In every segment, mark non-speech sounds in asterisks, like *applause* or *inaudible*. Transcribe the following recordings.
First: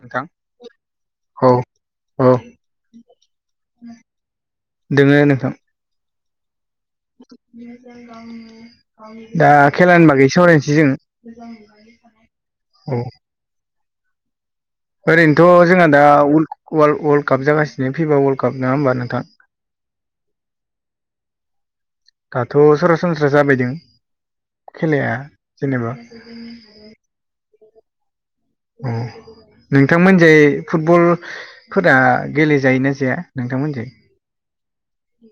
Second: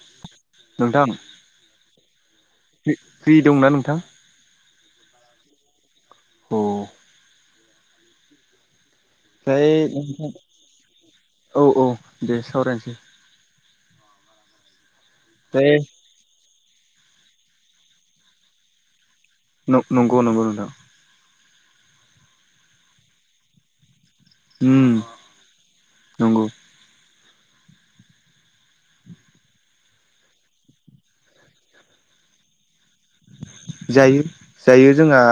नोंथां नोंथां औ औ फ्रि दंना नोंथां? दोङो नोंथां अ ज गावनो दा खेलानि बागै नोंथां सावरायनोसै जों औ। ओरैनोथ' ओमफ्राय जोंहा दा वुल वल्ड वर्ल्ड काप जागासिनो फिभा वर्ल्ड काप नङा होनोमबा नोंथां? न नंगौ नंगौ नोंथां। दाथ' सरासनस्रा जाबायदों उम खेलाया जेनेबा। नंगौ अ नोंथांमोन जे फुटबल फोरा गेलेजायोना जाया नोंथांमोनजै। जायो जायो जोंहा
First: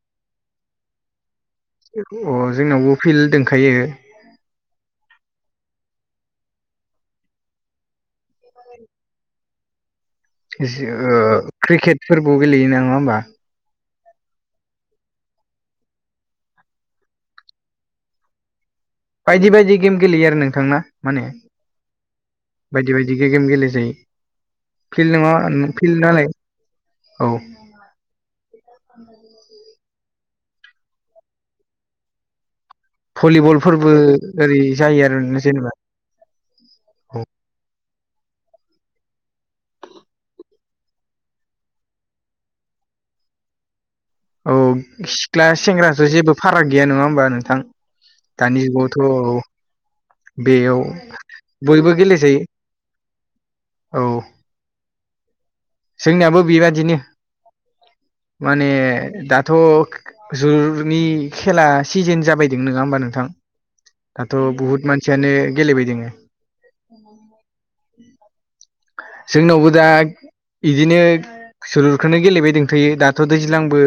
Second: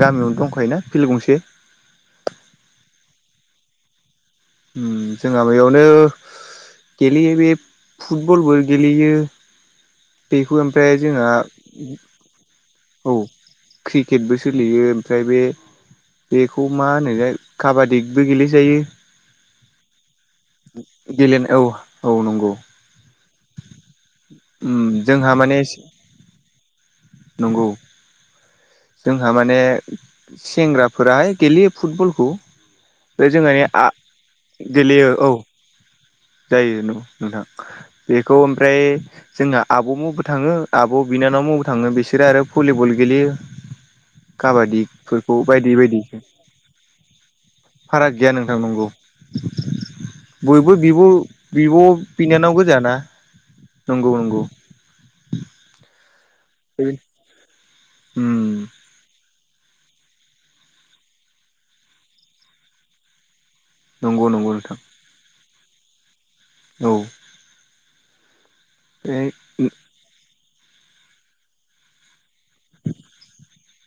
गामियावनो दंखायोना फिल गंसे। अ जोंनावबो फिल्ड दोंखायो। उम जोंहा बेयावनो गेलेयो बे फुटबलबो गेलेयो। बेखौ ओमफाय ओ जोंहा क्रिकेटफोरबो गेलेयो नङा होमबा औ। क्रिकेटबो सोलियो ओमफ्राय बे बेखौ मा होनोथाय काबादिबो गेलेजायो। बायदि बायदि गेम गेलेयो आरो नोंथांना माने गेलेनो औ औ नंगौ बायदि बायदि गेम गेले जायो। उम फिल्ड जोंहा नङा माने फिल्ड नालाय औ नंगौ जोंहा माने सेंग्राफोराहाय गेलेयो फुटबलखौ। बे जोंहानि भलिबलफोरबो ओरै जायो आ-गेलेयो आरो औ जेनेबा जायो न' औ नोंथां। बेखौ ओमफ्राय जोंना आब' मुबो थाङो आब' बिनानाव मुबो थाङो बिसोरो आरो भलिबल गेलेयो। औ काबादिफोरखौ सिख्ला बायदि बायदि सेंग्राथ' जेबो फाराग गैया नङा होमबा नोंथां। फाराग गैया नोंथां दानि नंगौ जुगावथ' बयबो बेयाव बिब' बयबो बिब' गेलेजायो बिनानाव गोजाना औ। नंगौ नंगौ जोंनियाबो बेबादिनो उम माने दाथ' जुरनि खेला सिजेन जाबायदों नोङा होमबा नोंथां नंगौ दाथ' नंगौ नोंथां बुहुत मान सियानो गेलेबाय दोङो। औ जोंनावबो दा इदिनो जोलुरखोनो गेलेबाय दोंंथ'यो दाथ' दैज्लांबो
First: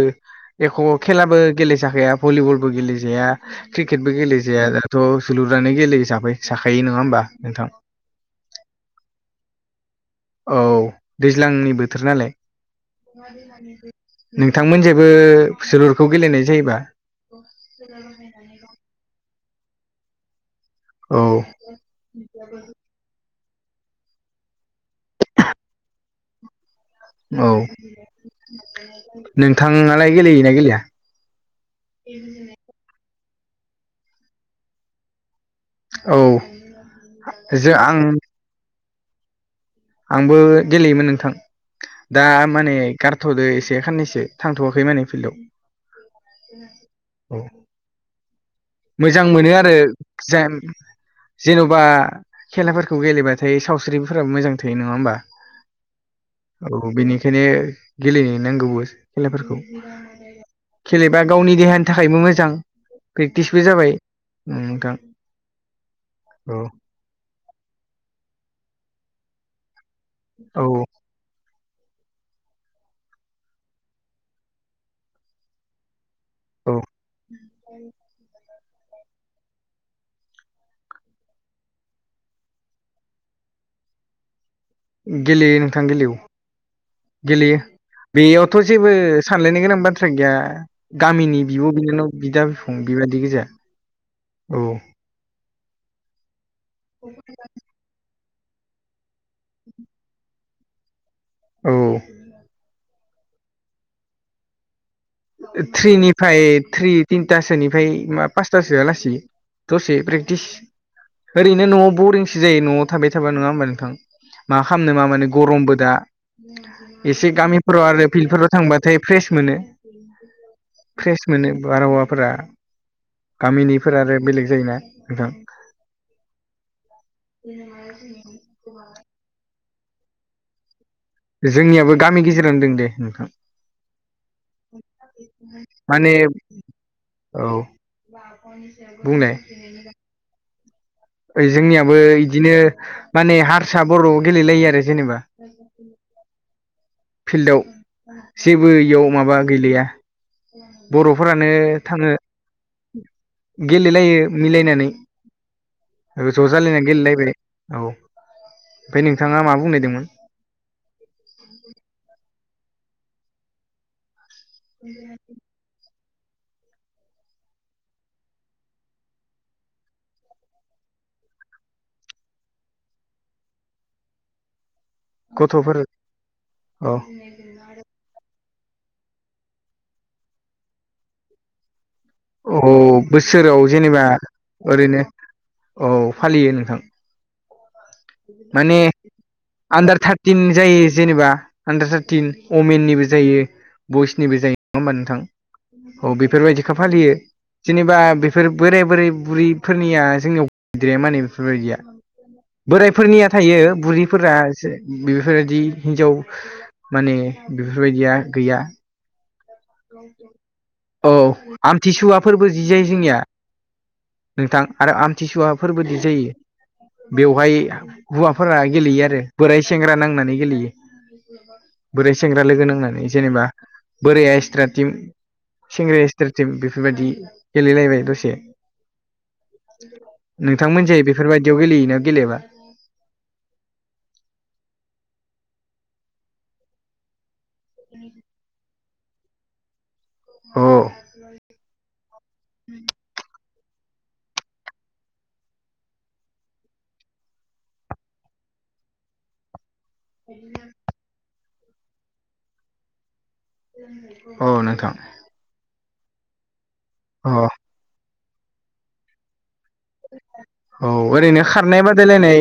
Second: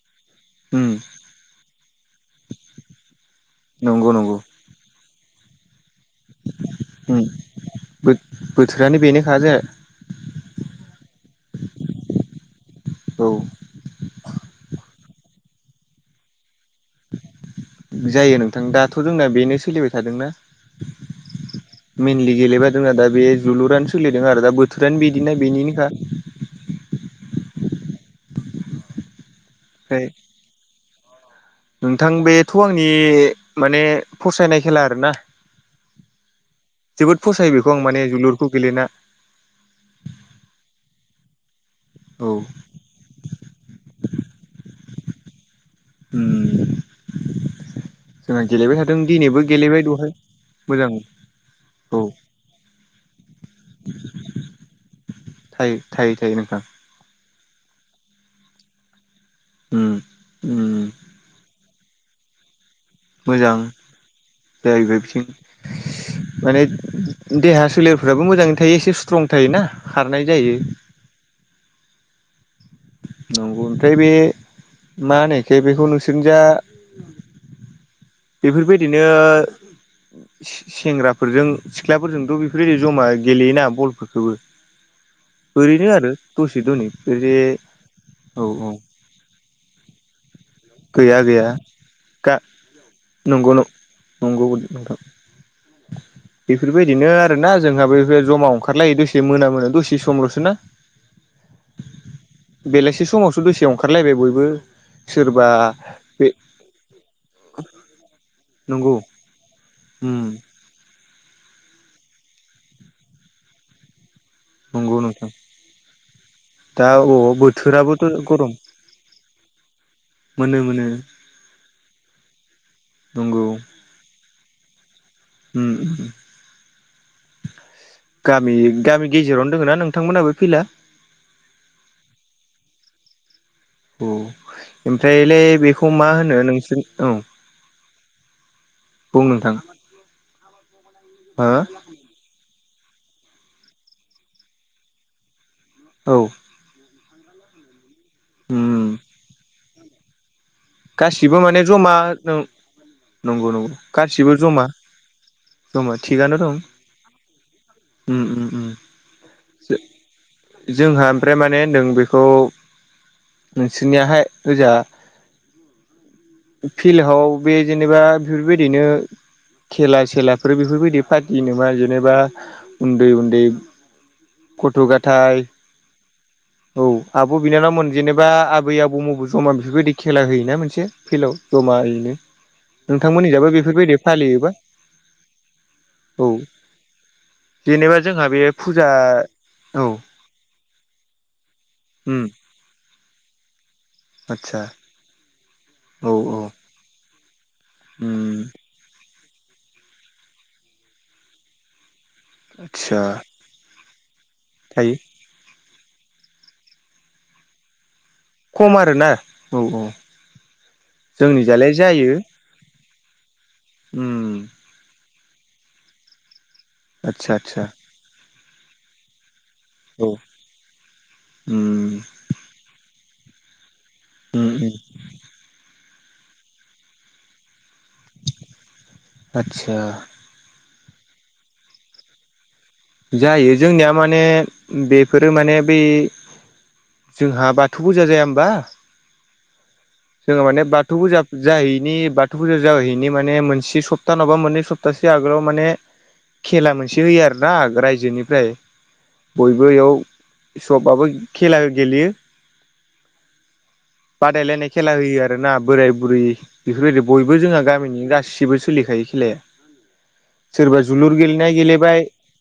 एख' उम खेलाबो गेलेेजाखाया भलिबलबो गेलेजाया क्रिकेट नंगौ बो नंगौ गेलेजाया दाथ' जोलुरानो गेले जाबाय जाखायो नङा होमबा नोंथां? बो-बोथोरानो बेनोखाजे औ दैज्लांनि बोथोर नालाय। औ नोंथांमोन जेबो जोलुरखौ गेलेनाय जायोबा। जायो नोंथां दाथ' जोंना बेनो सोलिबाय थादोंना। औ। मेनलि गेलेबा जोंहा दा बे जोलुरानो सोलिदों आरो दा बोथोरानो बिदिनो बेनिनोखा। औ ओमफ्राय नोंथाङालाय गेलेयोना गेलेया? नोंथां बेथ' आंनि माने फसायनाय खेला आरोना। औ जोबोद फसायो बेखौ आं माने जोलुरखौ गेलेना। आंबो गेलेयोमोन नोंथां‌। दा औ माने गारथ'दो एसे खाननैसो थांथ'वाखै माने फिल्डआव। औ। जोंहा गेलेबाय थादों। मोजां दिनैबो मोनो आरो गेलेबाय दहाय जेन मोजां जेन'बा औ खेलाफोरखौ गेलेबाथाय सावस्रिफोराबो मोजां थायो नङा होमबा थायो थायो थायो नोंथां औ। औ बेनिखायनो गेलेनो नांगौबो। खेलाफोरखौ उम उम खेलेबा गावनि देहानि थाखायबो मोजां। मोजां प्रेक्टिसबो जाबाय उम नोंथां जाहैबाय बिथिं औ माने देहा सोलेरफ्राबो मोजाङै थायो एसे स्ट्रं थायोना खारनाय जायो। औ *inaudible* नंगौ ओमफ्राय बे मा होनो इखो बेखौ नोंसोरनि जा औ बेफोरबायदिनो सेंग्राफोरजों सिख्लाफोरजोंथ' बेफोरबायदि जमा गेलेयोना बलफोरखोबो। गेलेयो नोंथां गेलेयो दनै औ बे गेलेयो औ बेयावथ' जेबो सानलायनो गोनां बाथ्रा गैया। गैया गामिनि गैया बिब' बिनानाव गा बिदा बिफं बिबादि गोजा नंगौ नंगौ औ। नोंथां बेफोरबायदिनो आरो ना जोंहाबोफोर जमा ओंखारलायो दसे मोना दसे सम लसोना। औ बेलासि समावसो दसे ओंखारलायबाय बयबो। सोरबा बे थ्रिनिफ्राय थ्रि तिनथासोनिफ्राय मा पासथासोआ नंगौ लासै दसे उम प्रेक्टिस ओरैनो न'आव बरिंसो जायो न'आव थाबाय थाबा नङा होमबा नोंथां। मा खालामनो नंगौ मा मानो नोंथां गरमबो दा। दा अ एसे गामिफोराव बोथोराबोथ' आरो फिल्डफोराव गरम थांबाथाय फ्रेस मोनो। मोनो मोनो फ्रेस मोनो बारहावाफोरा नंगौ गामिनि बेफोर आरो बेलेग जायोना नोंथां। उम गामि गामि गेजेरावनो दोङो ना नोंथांमोननाबो फिला? जोंनियाबो गामि गेजेरावनो दं दे नोंथां। औ ओमफ्रायलाय बेखौ मा माने होनो नोंसोर औ बुं बुंनाय नोंथां ओ हो जोंनियाबो इदिनो माने हारसा बर' गेलेलायो आरो जेनेबा। औ फिल्डआव जेबो उम इयाव माबा गैलया। गासिबो बर'फोरानो माने जमा थाङो। नंगौ नंगौ गेलेलायो गासिबो जमा मिलायनानै। जमा ओ थिगानो ज' दं जालायना गेलेलायबाय औ उम उम उम ओमफ्राय नोंथाङा मा बुंनो नागिरदोंमोन? जोंहा ओमफ्राय माने होनदों बेखौ नोंसोरनियाहाय होजा *unintelligible* फिल्डआव बे जेनेबा बेफोरबायदिनो खेला सेलाफोर बेफोरबायदि फाटियो नामा जेनेबा उन्दै उन्दै गथ' गथाइ गथ'फोर औ आ बिब' बिनानावमोन जेनेबा आबै आबौमोनजों समान बेफोरबायदि खेला होयोना मोनसे। फिलाव जमा ओरैनो। औ बोसोराव जेनेबा ओरैनो औ औ फालियो नोंथां। जेनेबा जोंहा बे माने फुजा औ आन्दार थाग टिन जायो जेनेबा आडार उम थार्टिन अमेननिबो जायो। बयसनिबो जायो आदसा नङा होमबा नोंथां औ बेफोरबायदिखौ फालियो। जेनेबा उम बेफोर बोराय बोराय बुरैफोरनिया जोंनियाव गैद्राया माने बेफोरबायदिया। आदसा बोरायफोरनिया थायो बुरिफोरा एसे थायो बे फोरबायदि हिन्जाव माने बेफोरबायदिया गैया खम आरो ना औ औ औ जोंनि जालाय जायो आमथिसुवाफोरबो जि जायो जोंनिया उम नोंथां। आरो आमथिसुवाफोर्बोदि जायो आदसा बेवहाय आदसा हौवाफोरा गेलेयो आरो। बोराय सेंग्रा औ नांनानै गेलेयो उम बोराय सेंग्रा लोगो नांनानै जेनेबा बोराय उम उम थ्राटिम सेंग्राया एसट्रा टिम बेफोरबायदि गेलेलायबाय दसे। आदसा नोंथांमोनजाय बेफोरबायदियाव गेलेयोना गेलेयाबा? जायो जोंनिया माने बेफोरो माने बि जोंहा बाथौ फुजा जाया होमबा। जोङो माने अ बाथौ फुजा जाहैनि बाथौ फुजा जाहैनि माने मोनसे सब सप्ताहनावबा मोननै सप्तासे आगोलाव माने खेला मोनसे होयो आरो ना रायजोनिफ्राय बयबो बेयाव सबाबो खेला गेलेयो। औ बादायलायनाय नोंथां खेला होयो आरोना बोराय बुरि बेफोरबायदि अ बयबो जोंहा गामिनि गासैबो खुलिखायो खेलाया सोरबा औ जोलुर ओरैनो गेलेनाय खारनाय गेलेबाय बादायलायनाय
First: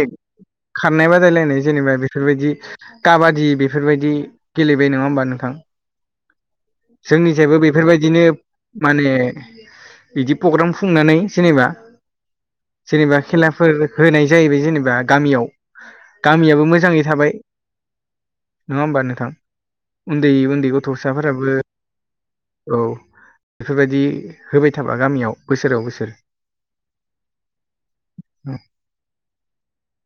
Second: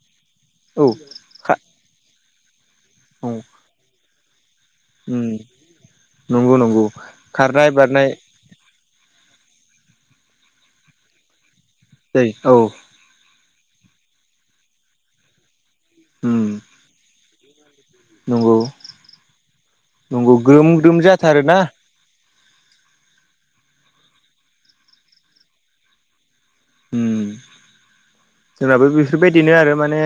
औ खारनाय खा बादायलायनाय जेनेबा बेफोरबायदि औ काबादि बेफोरबायदि गेलेबाय नङा उम होमबा नोंथां नंगौ नंगौ जोंनिजायबो खारनाय बारनाय बेफोरबायदिनो माने बिदि प्रग्राम खुंनानै जेनेबा दै औ जेनेबा खेलाफोर होनाय जाहैबाय जेनेबा गामियाव उम गामियाबो मोजाङै थाबाय नंगौ नङा होमबा नोंथां उन्दै नंगौ ग्रोम उन्दै ग्रोम गथ'साफोराबो जाथारोना औ बेफोरबायदि होबाय थाबा गामियाव बोसोराव बोसोर उम जोंनाबो बेफोरबायदिनो आरो माने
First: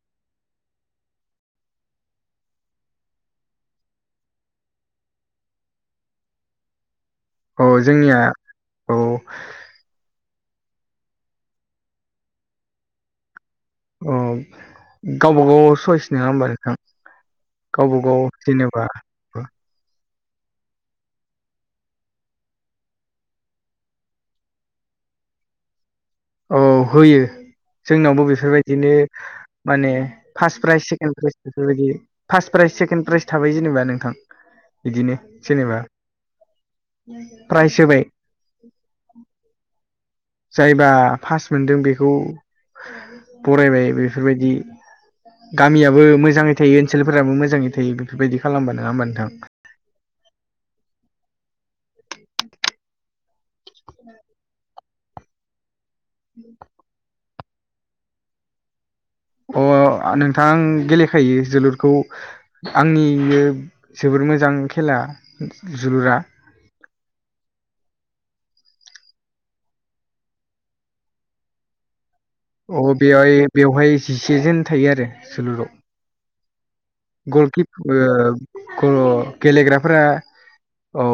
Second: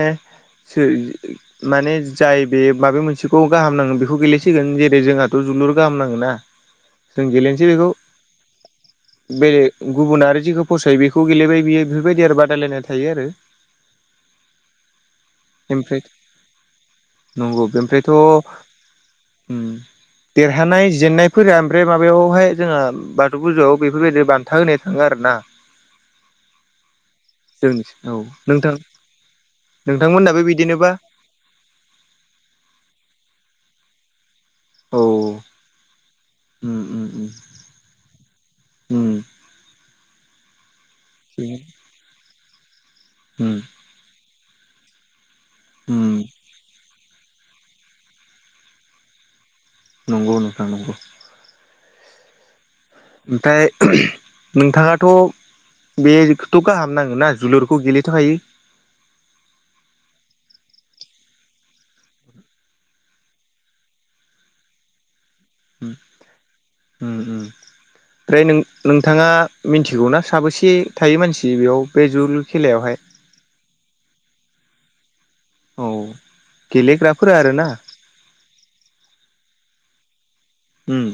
माने जाय बे माबे मोनसेखौ गाहाम नाङो बेखौ गेलेसिगोन जेरै जोंहाथ' जोलुर गाहाम नाङो ना *inaudible* औ जोंनिया औ बे गुबुन आरो जेखौ फसायो बेखौ गेलेबाय बियो बेफोरबायदि आरो बादायलायनाय थायो आरो अ गावबा गाव ओमफ्राय सयस नङा होमबा नोंथां गावबागाव जेनेबा उम देरहानाय जेननायफोरा ओमफ्राय माबायावहाय जोंहा बाथौ फुजायाव बेफोरबायदि बान्था होनाय दोंङो आरो ना औ होयो जोंनावबो नोंथां बेफोरबायदिनो माने नोंथांमोननाबो फार्स्ट प्राइज बिदिनोबा सेकेण्ड प्राइज बेफोरबायदि फार्स्ट प्राइज सेकेणड प्राइज थाबाय जेनेबा नोंथां औ बिदिनो उम जेनेबा उम प्राइज होबाय उम जायबा फास उम मोनदों बेखौ उम बरायबाय बेफोरबायदि गामियाबो उम मोजाङै थायो ओनसोलफोराबो मोजाङै थायो बेफोरबायदि खालामबा नङा होमबा नोंथां नंगौ नोंथां नंगौ *inaudible* ओमफ्राय नोंथाङाथ' बेखौथ' गाहाम खालामनांगोना जोलुरखौ गेलेनोथ' हायो अ' आ नोंथां गेलेखायो जोलुरखौ आंनिबो जोबोर मोजां खेला उम जोलुरा उम उम ओमफ्राय नों नोंथाङा मिथिगौ ना साबेसे थायो मानसि बेयाव बे जुलुर अ' बेवहाय बेवहाय जिसेजोन थायो आरो जुलुराव औ गेलेग्राफोरा आरोना गलकिप ओ ख' *unintelligible* गेलेग्राफोरा औ उम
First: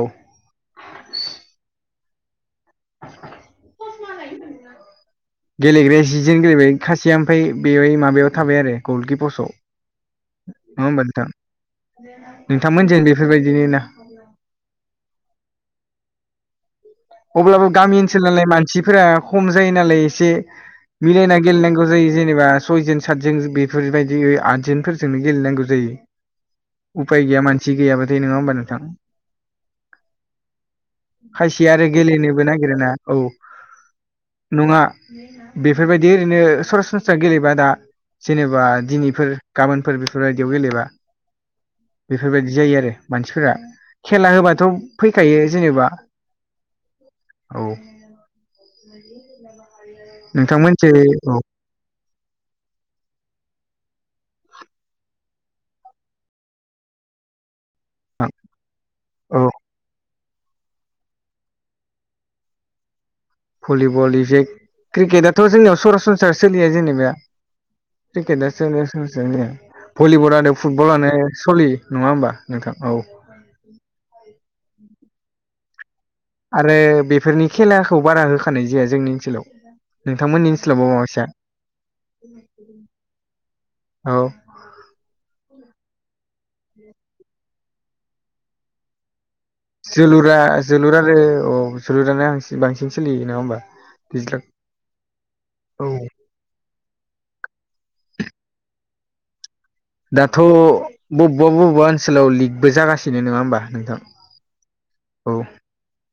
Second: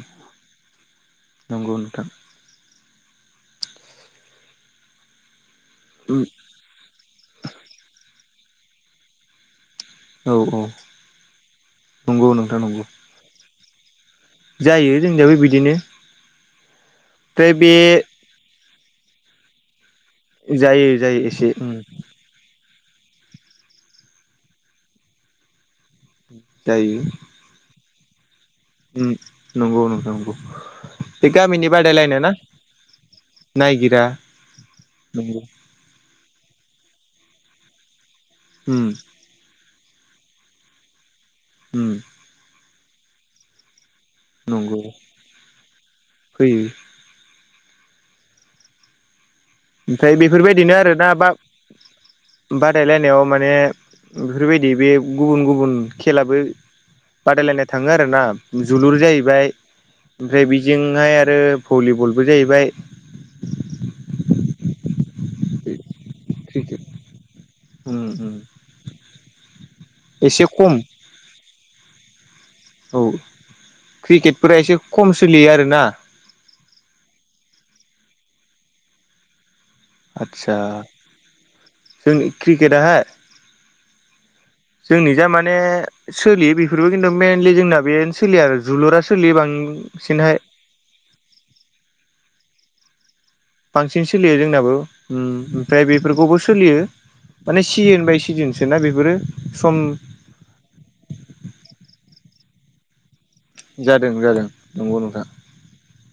नंगौ नोंथां गेलेग्राया उम जिसेजन गेलेबाय खासिया ओमफ्राय बे माबायाव थाबाय आरो गलकि पसआव औ नङा होमबा नोंथां नंगौ नोंथां नंगौ नोंथांमोनजों बेफोरबायदिनि ना ‌। जायो जोंनिबो बिदिनो। ओमफ्राय अब्लाबो बे गामि ओनसोल नालाय मानसिफोरा खम जायो नालाय एसे जायो जायो मिलायना एसे उम गेलेनांगौ जायो। जेनेबा सयजन सातजन बेफोरबायदि आदजनफोरजोंनो गेलेनांगौ जायो। जायो उफाय गैया मानसि गैयाबाथाय नङा होमबा नोंथां नंगौ नोंथां नंगौ बे गामिनि खायसेया ब आरो गेलेनोबो नागिर ना औ नङा नंगौ बेफोरबायदि ओरैनो सरासनस्रा गेलेबा दा जेनेबा उम दिनैफोर गाबोनफोर बेफोरबायदियाव गेलेबा उम। बेफोरबायदि जायो आरो मानसिफोरा। खेला होबाथ' नंगौ फैखायो जेनेबा फैयो। औ। ओमफ्राय बेफोरबायदिनो नोंथांमोनसो आरोना बा औ बादायलायनायाव माने बेफोरबायदि बे गुबुन गुबुन खेलाबो बादायलायनाय थाङो आरो ना जोलुर औ जाहैबाय ओमफ्राय बेजोंहाय आरो भलिबलबो जाहैबाय। भलिबल इसे क्रिकेटआथ' जोंनियाव सरासनस्रा सोलिया क्रिकेट जेनेबा उम उम क्रिकेटआ *unintelligible* एसे भलिबलानो खम फुटबलानो सोलियो नङा होमबा? औ क्रिकेटफोरा एसे खम सोलियो आरोना। आरो बेफोरनि खेलाखौ बारा होखानाय जाया जोंनि ओनसोलाव। नोंथांमोननि आचसा ओनसोलाव माबायसा *inaudible* जोंनि क्रिकेटाहा *inaudible* औ जोंनि जा माने सोलियो बेफोरबो खिन्थु मेइलि जोंना बेनो सोलिया आरो जोलुरा सोलियो बां जोलुरा जोलुर आरो औ जोलुरानो आ बांसिन सोलियो नङा होमबा? बांसिन सोलियो दैज्लां जोंनाबो उम ओमफ्राय औ बेफोरखौबो सोलियो। माने सिजोन बाय सिजोनसोना बेफोरो सम दाथ' बबेबा बबेबा ओनसोलाव लिगबो जागासिनो नङा होमबा? जादों जादों नंगौ नोंथां। गौ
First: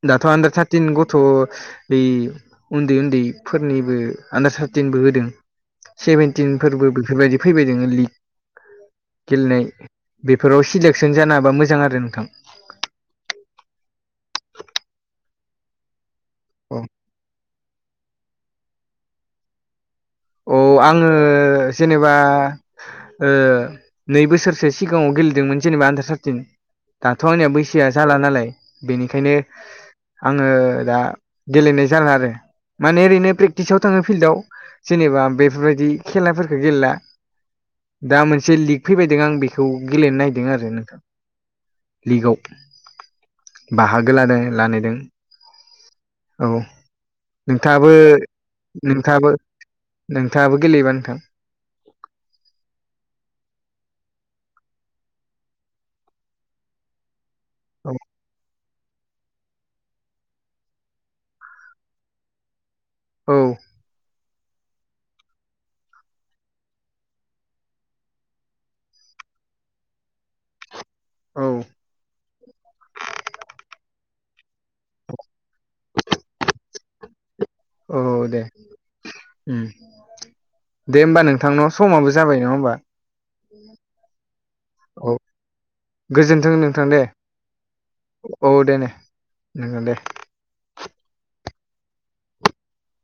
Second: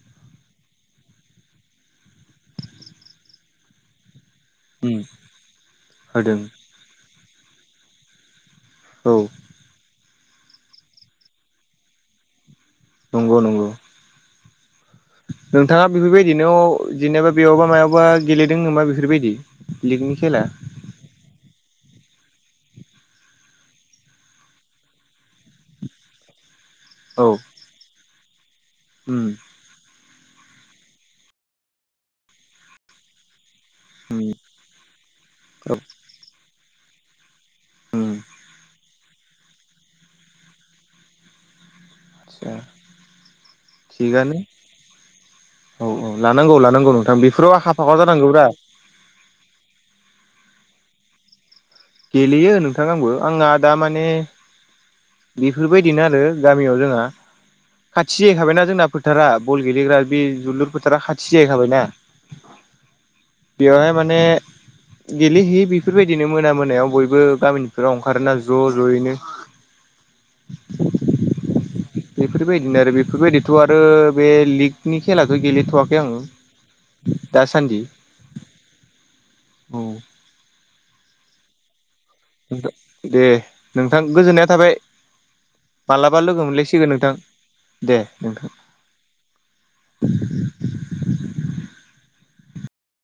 दाथ' आन्दार थार्टिन गथ' बे उन्दै उन्दैफोरनिबो आन्दार उम थार्टिनबो होदों होदों सेभेनटिनफोरबो बेफोरबायदि फैबाय दोङा लिग। औ। गेलेनाय बेफोराव सिलेकसन जानाबा मोजां आरो नोंथां। नंगौ नंगौ। नोंथाङा बेफोरबायदिनो जेनेबा बेयावबा मायावबा गेलेदों नामा बेफोरबायदि? लिगनि खेला अ आङो जेनेबा ओ नै बोसोरसो सिगाङाव गेलेदोंमोन जेनेबा आन्दार थारटिन। औ दाथ' आंनिया बैसोआ जाला नालाय उम बेनिखायनो आङो दा गेलेनाय जाला आरो माने ओरैनो प्रे टिसआव थाङो औ फिल्डआव जेनेबा बेफोरबायदि खेलाफोरखौ गेलेला। उम दा मोनसे लिग फैबायदों आं बेखौ गेलेनो नागदों आरो नोंथां। लिगाव आदसा *inaudible* बाहागो थिगानो लादों लानायदों। औ औ लानांगौ लानांगौ नोंथां बेफोराव आखा नोंथाङाबो फाखा जानांगौब्रा। नोंथाङाबो नोंथाङाबो गेलेयोबा नोंथां? गेलेयो नोंथां आंबो आंहा दा माने बेफोरबायदिनो आरो गामियाव जोंहा खाथि जाहैखाबायना जोंना फोथारा बल गेलेग्रा बे जलुर फोथारा खाथि जाहैखाबायना। औ बेयावहाय माने गेलेहैयो बेफोरबायदिनो मोना मोनायाव बयबो गामिफोराव ओंखारोना ज' ज'यैनो। औ। बेफोरबायदिनो आरो बेफोरबायदिथ' आरो बे लिगनि खेलाथ' गेलेथ'वाखै आङो। दासान्दि औ दे उम *inaudible* औ। दे होमबा नोंथांनाव समाबो जाबाय नंङा होमबा? दे नोंथां गोजोननाया थाबाय *inaudible* औ। मालाबा लोगो गोजोन्थों नोंथां मोनलायसिगोन दे। दे नोंथां औ दे दे नंगौ दे।